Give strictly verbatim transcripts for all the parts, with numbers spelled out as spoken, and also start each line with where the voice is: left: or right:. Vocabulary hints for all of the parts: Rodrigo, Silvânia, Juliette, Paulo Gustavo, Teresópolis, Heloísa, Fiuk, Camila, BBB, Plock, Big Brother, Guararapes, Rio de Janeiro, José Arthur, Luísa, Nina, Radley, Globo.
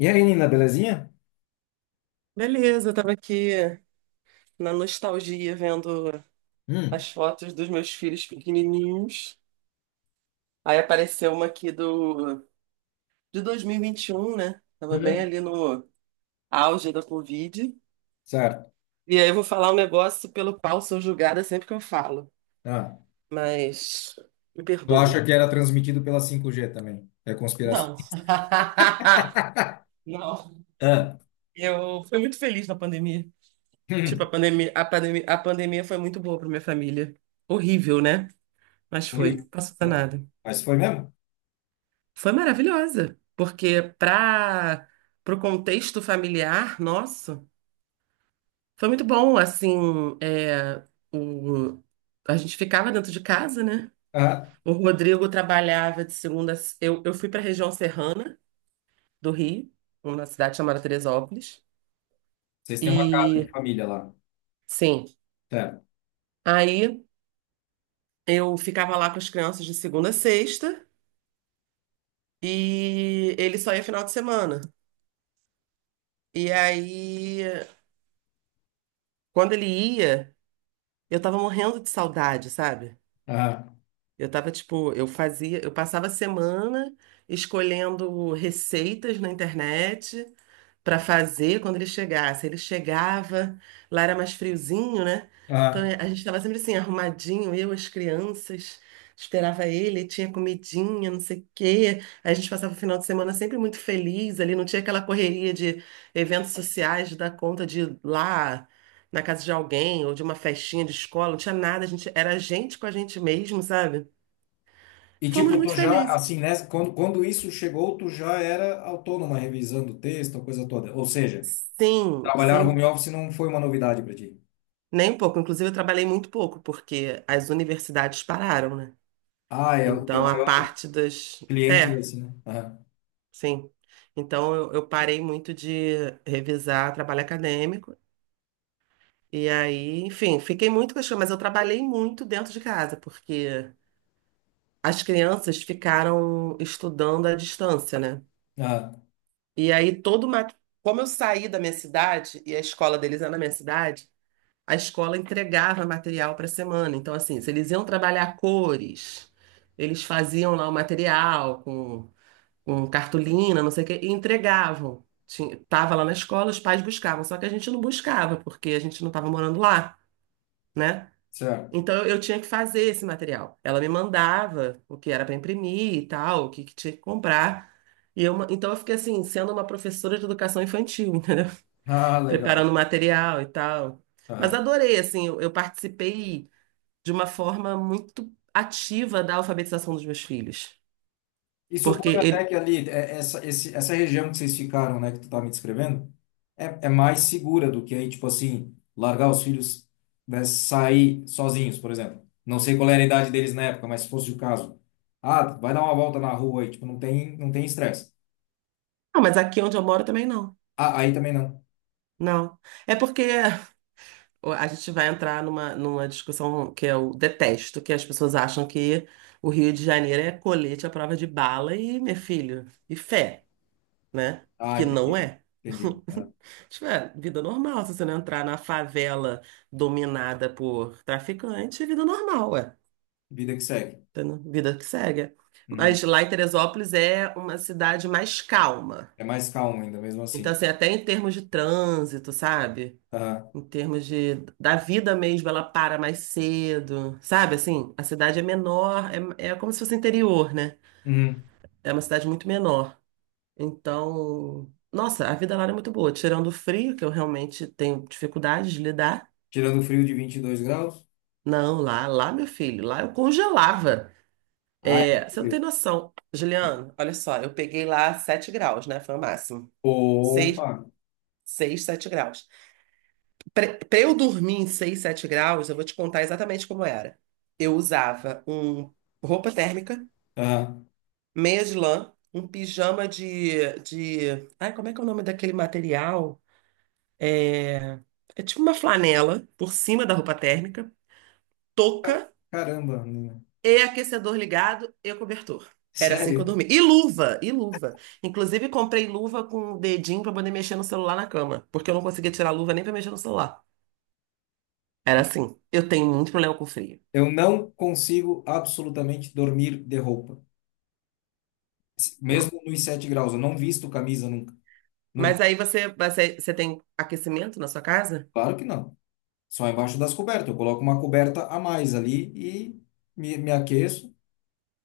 left: E aí, Nina, belezinha?
right: Beleza, eu tava aqui na nostalgia vendo
left: Hum.
right: as fotos dos meus filhos pequenininhos. Aí apareceu uma aqui do de dois mil e vinte e um, né? Tava bem
left: Uhum.
right: ali no auge da Covid.
left: Certo.
right: E aí eu vou falar um negócio pelo qual sou julgada sempre que eu falo,
left: Ah,
right: mas me
left: tu
right: perdoe.
left: acha que era transmitido pela cinco G também? É conspiração.
right: Não. Não.
left: Ah,
right: Eu fui muito feliz na pandemia. Tipo, a
left: hum,
right: pandemia, a pandemia, a pandemia foi muito boa para minha família. Horrível, né? Mas foi.
left: horrível.
right: Passou nada.
left: Mas foi mesmo?
right: Foi maravilhosa, porque para o contexto familiar nosso, foi muito bom, assim, é, o, a gente ficava dentro de casa, né?
left: Ah,
right: O Rodrigo trabalhava de segunda, eu, eu fui para a região serrana do Rio, uma cidade chamada Teresópolis,
left: vocês têm uma casa de
right: e
left: família lá.
right: sim,
left: Tá.
right: aí eu ficava lá com as crianças de segunda a sexta, e ele só ia final de semana, e aí... Quando ele ia, eu tava morrendo de saudade, sabe?
left: Ah,
right: Eu tava tipo, eu fazia, eu passava a semana escolhendo receitas na internet para fazer quando ele chegasse. Ele chegava, lá era mais friozinho, né? Então
left: ah.
right: a gente estava sempre assim, arrumadinho, eu, as crianças, esperava ele, tinha comidinha, não sei o quê. A gente passava o final de semana sempre muito feliz ali, não tinha aquela correria de eventos sociais, de dar conta de ir lá na casa de alguém ou de uma festinha de escola, não tinha nada, a gente era a gente com a gente mesmo, sabe?
left: E
right: Fomos
left: tipo,
right: muito
left: tu já,
right: felizes.
left: assim, nessa, quando, quando isso chegou, tu já era autônoma revisando o texto, a coisa toda. Ou seja,
right: Sim,
left: trabalhar no home
right: sim.
left: office não foi uma novidade para ti.
right: Nem um pouco. Inclusive, eu trabalhei muito pouco, porque as universidades pararam, né?
left: Ah, é o teu
right: Então, a
left: maior
right: parte das.
left: cliente é
right: É,
left: esse, né? Ah,
right: sim. Então, eu, eu parei muito de revisar trabalho acadêmico. E aí, enfim, fiquei muito com as crianças, mas eu trabalhei muito dentro de casa, porque as crianças ficaram estudando à distância, né?
left: ah,
right: E aí, todo uma. Como eu saí da minha cidade, e a escola deles é na minha cidade. A escola entregava material para a semana. Então, assim, se eles iam trabalhar cores, eles faziam lá o material com, com cartolina, não sei o quê, e entregavam. Tinha, tava lá na escola, os pais buscavam, só que a gente não buscava, porque a gente não estava morando lá, né?
left: certo.
right: Então eu eu tinha que fazer esse material. Ela me mandava o que era para imprimir e tal, o que, que tinha que comprar. E eu, ma- então eu fiquei assim, sendo uma professora de educação infantil, entendeu?
left: Ah, legal.
right: Preparando material e tal. Mas
left: Ah.
right: adorei, assim, eu, eu participei de uma forma muito ativa da alfabetização dos meus filhos.
left: E
right: Porque
left: suponho até
right: ele.
left: que ali, é- essa, esse, essa região que vocês ficaram, né, que tu tá me descrevendo, é, é mais segura do que aí, tipo assim, largar os filhos, né, sair sozinhos, por exemplo. Não sei qual era a idade deles na época, mas se fosse o caso. Ah, vai dar uma volta na rua aí, tipo, não tem, não tem estresse.
right: Não, mas aqui onde eu moro também não.
left: Ah, aí também não.
right: Não. É porque a gente vai entrar numa, numa discussão que eu detesto, que as pessoas acham que o Rio de Janeiro é colete à prova de bala e, meu filho, e fé. Né?
left: Ah,
right: Que não
left: entendi.
right: é.
left: Entendi. Ah,
right: Tipo, é vida normal. Se você não entrar na favela dominada por traficante, é vida normal, ué.
left: vida que segue.
right: Entendeu? Vida que segue.
left: Uhum.
right: Mas lá em Teresópolis é uma cidade mais calma.
left: É mais calmo ainda, mesmo assim,
right: Então, assim,
left: né?
right: até em termos de trânsito, sabe?
left: Aham.
right: Em termos de, da vida mesmo, ela para mais cedo, sabe? Assim, a cidade é menor, é, é como se fosse interior, né?
left: Uhum.
right: É uma cidade muito menor. Então, nossa, a vida lá era muito boa, tirando o frio, que eu realmente tenho dificuldade de lidar.
left: Tirando o frio de vinte e dois graus.
right: Não, lá, lá, meu filho, lá eu congelava.
left: Ah, é
right: É, você não tem
left: frio.
right: noção. Juliano, olha só, eu peguei lá sete graus, né? Foi o máximo. Seis,
left: Opa!
right: seis, sete graus. Pra, pra eu dormir em seis, sete graus, eu vou te contar exatamente como era. Eu usava um roupa térmica,
left: Aham.
right: meia de lã, um pijama de, de... Ai, como é que é o nome daquele material? É tipo uma flanela por cima da roupa térmica,
left: Ca-
right: touca
left: Caramba, né?
right: e aquecedor ligado e cobertor. Era assim que eu
left: Sério,
right: dormia. E luva, e luva. Inclusive, comprei luva com o dedinho pra poder mexer no celular na cama, porque eu não conseguia tirar a luva nem pra mexer no celular. Era assim. Eu tenho muito problema com frio.
left: eu não consigo absolutamente dormir de roupa.
right: Não.
left: Mesmo nos sete graus, eu não visto camisa nunca. Nunca.
right: Mas aí você, você, você tem aquecimento na sua casa?
left: Claro que não. Só embaixo das cobertas. Eu coloco uma coberta a mais ali e me, me aqueço,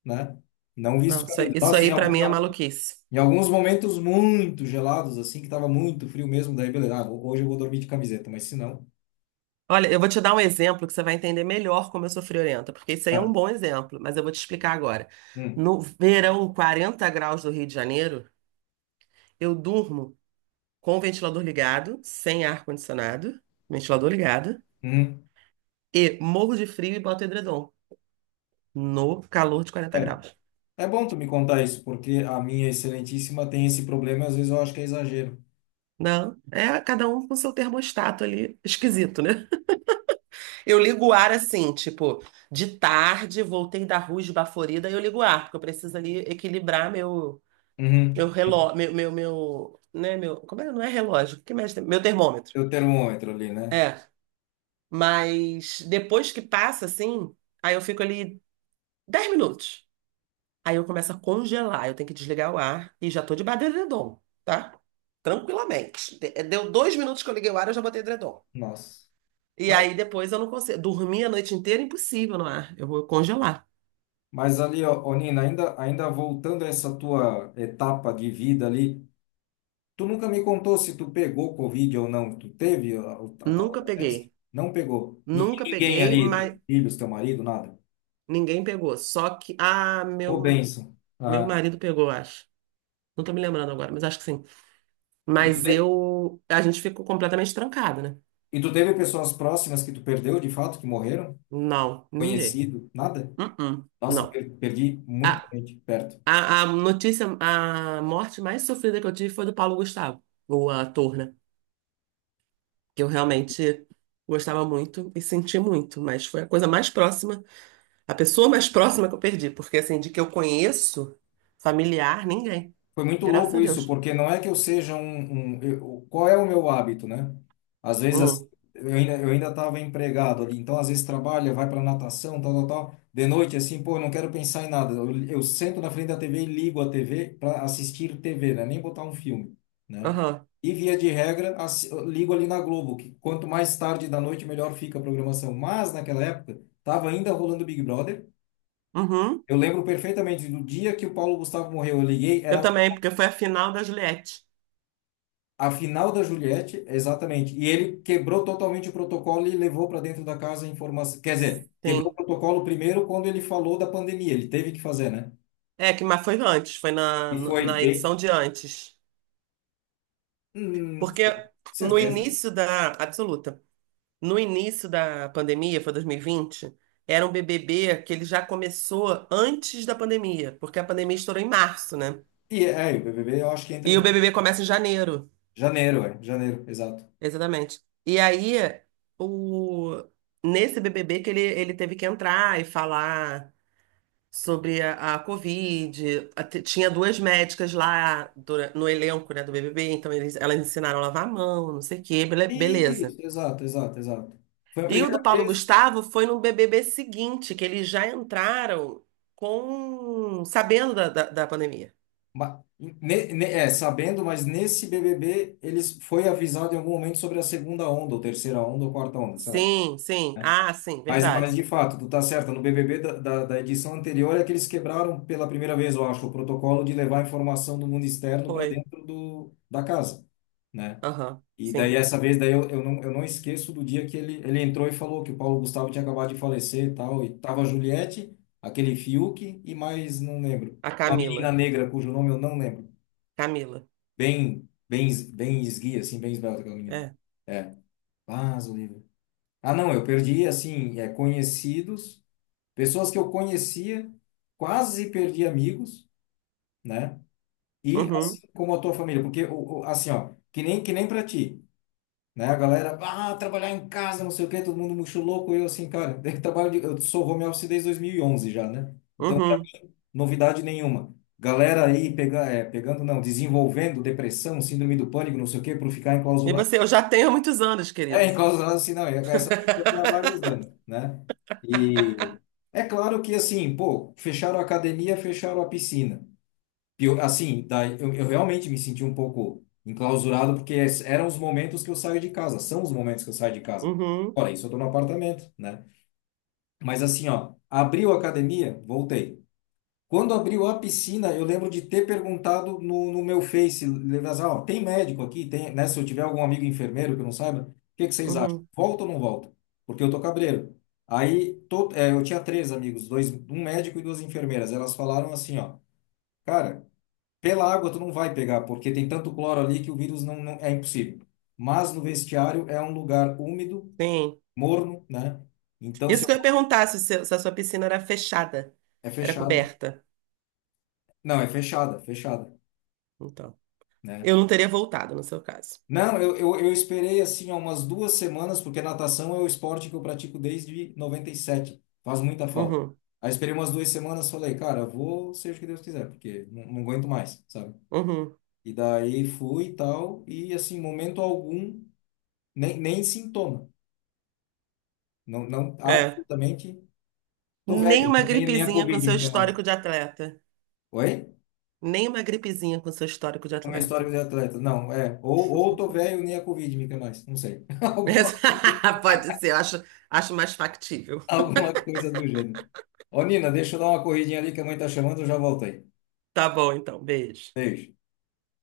left: né? Não
right: Não,
left: visto
right: isso, aí,
left: camisa.
right: isso
left: Nossa, em
right: aí para
left: algum, em
right: mim é
left: algum-
right: maluquice.
left: em alguns momentos muito gelados, assim, que tava muito frio mesmo, daí beleza. Ah, hoje eu vou dormir de camiseta, mas se não.
right: Olha, eu vou te dar um exemplo que você vai entender melhor como eu sou friorenta, porque isso aí é
left: Ah,
right: um bom exemplo, mas eu vou te explicar agora.
left: hum,
right: No verão, quarenta graus do Rio de Janeiro, eu durmo com o ventilador ligado, sem ar-condicionado, ventilador ligado,
left: hum.
right: e morro de frio e boto edredom no calor de quarenta
left: É,
right: graus.
left: é bom tu me contar isso, porque a minha excelentíssima tem esse problema e às vezes eu acho que é exagero.
right: Não, é cada um com seu termostato ali, esquisito, né? Eu ligo o ar assim, tipo, de tarde, voltei da rua esbaforida, eu ligo o ar, porque eu preciso ali equilibrar meu Meu
left: Uhum.
right: relógio, meu, meu, meu, né, meu, como é? Não é relógio, o que mexe? Meu termômetro.
left: Teu termômetro ali, né?
right: É. Mas depois que passa, assim, aí eu fico ali dez minutos. Aí eu começo a congelar, eu tenho que desligar o ar e já tô de debaixo do edredom, tá? Tranquilamente. De- eh, Deu dois minutos que eu liguei o ar, eu já botei edredom.
left: Nossa.
right: E
left: Mas,
right: aí depois eu não consigo. Dormir a noite inteira, impossível no ar. Eu vou congelar.
left: mas ali, ó, ô, Nina, ainda, ainda voltando a essa tua etapa de vida ali, tu nunca me contou se tu pegou Covid ou não. Tu teve a, a, a tal
right: Nunca
left: da peste?
right: peguei.
left: Não pegou. Ni-
right: Nunca
left: Ninguém
right: peguei,
left: ali, teus
right: mas
left: filhos, teu marido, nada.
right: ninguém pegou. Só que. Ah,
left: Ô,
right: meu,
left: bênção.
right: meu
left: Ah,
right: marido pegou, acho. Não tô me lembrando agora, mas acho que sim.
left: e tu,
right: Mas
left: te-
right: eu. A gente ficou completamente trancado, né?
left: e tu teve pessoas próximas que tu perdeu, de fato, que morreram?
right: Não, ninguém.
left: Conhecido? Nada?
right: Uh-uh,
left: Nossa,
right: não.
left: per- perdi muita
right: A,
left: gente perto.
right: a, a notícia, a morte mais sofrida que eu tive foi do Paulo Gustavo, o ator, né? Que eu realmente gostava muito e senti muito, mas foi a coisa mais próxima, a pessoa mais próxima que eu perdi, porque assim, de que eu conheço, familiar, ninguém.
left: Foi muito
right: Graças
left: louco
right: a
left: isso,
right: Deus.
left: porque não é que eu seja um, um- eu- qual é o meu hábito, né? Às vezes assim,
right: Hum,
left: eu ainda eu ainda estava empregado ali, então às vezes trabalha, vai para natação, tal, tal, tal. De noite assim, pô, eu não quero pensar em nada. Eu, eu sento na frente da tê vê e ligo a tê vê para assistir tê vê, né? Nem botar um filme, né?
right: aham,
left: E via de regra, assi- eu ligo ali na Globo, que quanto mais tarde da noite melhor fica a programação. Mas naquela época estava ainda rolando Big Brother.
right: uhum.
left: Eu lembro perfeitamente do dia que o Paulo Gustavo morreu. Eu liguei,
right: Eu
left: era
right: também, porque foi a final da Juliette.
left: a final da Juliette, exatamente. E ele quebrou totalmente o protocolo e levou para dentro da casa a informação. Quer dizer, quebrou o
right: Sim.
left: protocolo primeiro quando ele falou da pandemia. Ele teve que fazer, né?
right: É, que, mas foi antes, foi na,
left: E foi
right: na
left: bem.
right: edição de antes.
left: Hum,
right: Porque no
left: certeza.
right: início da. Absoluta. No início da pandemia, foi dois mil e vinte, era um B B B que ele já começou antes da pandemia, porque a pandemia estourou em março, né?
left: E é, é, o B B B eu acho que entra
right: E
left: em
right: o B B B começa em janeiro,
left: janeiro, é. Janeiro, exato.
right: exatamente. E aí, o... nesse B B B que ele, ele teve que entrar e falar. Sobre a, a Covid. A te- Tinha duas médicas lá dura- no elenco, né, do B B B, então eles, elas ensinaram a lavar a mão, não sei o quê, bele- beleza.
left: Isso, exato, exato, exato. Foi a
right: E o do
left: primeira
right: Paulo
left: vez.
right: Gustavo foi no B B B seguinte, que eles já entraram com sabendo da, da, da pandemia.
left: ma- ne- ne- é, sabendo, mas nesse B B B eles foi avisado em algum momento sobre a segunda onda, ou terceira onda, ou quarta onda, sei lá,
right: Sim, sim.
left: né?
right: Ah, sim,
left: Mas, mas
right: verdade.
left: de fato, tu tá certa. No B B B da, da, da edição anterior é que eles quebraram pela primeira vez, eu acho, o protocolo de levar a informação do mundo externo para
right: Foi.
left: dentro do, da casa, né?
right: Aham,
left: E daí
right: sim.
left: essa vez daí eu, eu não eu não esqueço do dia que ele ele entrou e falou que o Paulo Gustavo tinha acabado de falecer e tal, e tava a Juliette, aquele Fiuk e mais não lembro.
right: A
left: Uma menina
right: Camila.
left: negra cujo nome eu não lembro.
right: Camila.
left: Bem bem es- bem esguia assim, bem esbelta aquela menina.
right: É.
left: É. Ah, livre. Ah, não, eu perdi assim, é conhecidos. Pessoas que eu conhecia, quase perdi amigos, né? E
right: Uhum,
left: assim como a tua família, porque o- o- assim, ó, que nem que nem para ti, né? A galera, ah, trabalhar em casa, não sei o quê, todo mundo muito louco, eu assim, cara, daí trabalho de, eu sou home office desde dois mil e onze já, né? Então,
right: uhum.
left: novidade nenhuma. Galera aí pega, é, pegando, não, desenvolvendo depressão, síndrome do pânico, não sei o quê, por ficar
right: E você, eu já tenho há muitos anos,
left: é,
right: querido.
left: enclausurado assim, não, e essa aventura tem há vários anos, né? E é claro que, assim, pô, fecharam a academia, fecharam a piscina. Pio- Assim, daí eu, eu realmente me senti um pouco enclausurado, porque es- eram os momentos que eu saio de casa, são os momentos que eu saio de casa.
right: Uhum,
left: Olha, isso eu tô no apartamento, né? Mas assim, ó, abriu a academia, voltei. Quando abriu a piscina, eu lembro de ter perguntado no, no meu Face, lembra assim, ó, tem médico aqui? Tem, né? Se eu tiver algum amigo enfermeiro que eu não saiba, o que que vocês acham?
right: uhum.
left: Volta ou não volta? Porque eu tô cabreiro. Aí to- é, eu tinha três amigos, dois, um médico e duas enfermeiras. Elas falaram assim, ó, cara, pela água tu não vai pegar, porque tem tanto cloro ali que o vírus não, não é impossível. Mas no vestiário é um lugar úmido,
right: Sim.
left: morno, né? Então se
right: Isso que eu ia
left: eu-
right: perguntar se, o seu- se a sua piscina era fechada,
left: é
right: era
left: fechado.
right: coberta.
left: Não, é fechada, fechada,
right: Então,
left: né?
right: eu não teria voltado no seu caso.
left: Não, eu, eu, eu esperei assim ó, umas duas semanas, porque natação é o esporte que eu pratico desde noventa e sete. Faz muita falta.
right: Uhum,
left: Aí esperei umas duas semanas, falei, cara, vou seja o que Deus quiser, porque não, não aguento mais, sabe?
right: uhum,
left: E daí fui e tal, e assim, momento algum, nem, nem sintoma. Não, não,
right: é.
left: absolutamente. Tô
right: Nem
left: velho,
right: uma
left: nem, nem nem a
right: gripezinha com
left: Covid
right: seu
left: me quer mais.
right: histórico de atleta.
left: Oi?
right: Nem uma gripezinha com seu histórico de
left: O meu
right: atleta.
left: histórico de atleta. Não, é. Ou, ou tô velho, nem a Covid me quer mais. Não sei. Alguma coisa.
right: Pode ser, eu acho, acho mais factível.
left: Alguma coisa do gênero. Ô, Nina, deixa eu dar uma corridinha ali que a mãe tá chamando, eu já voltei.
right: Tá bom, então, beijo.
left: Beijo.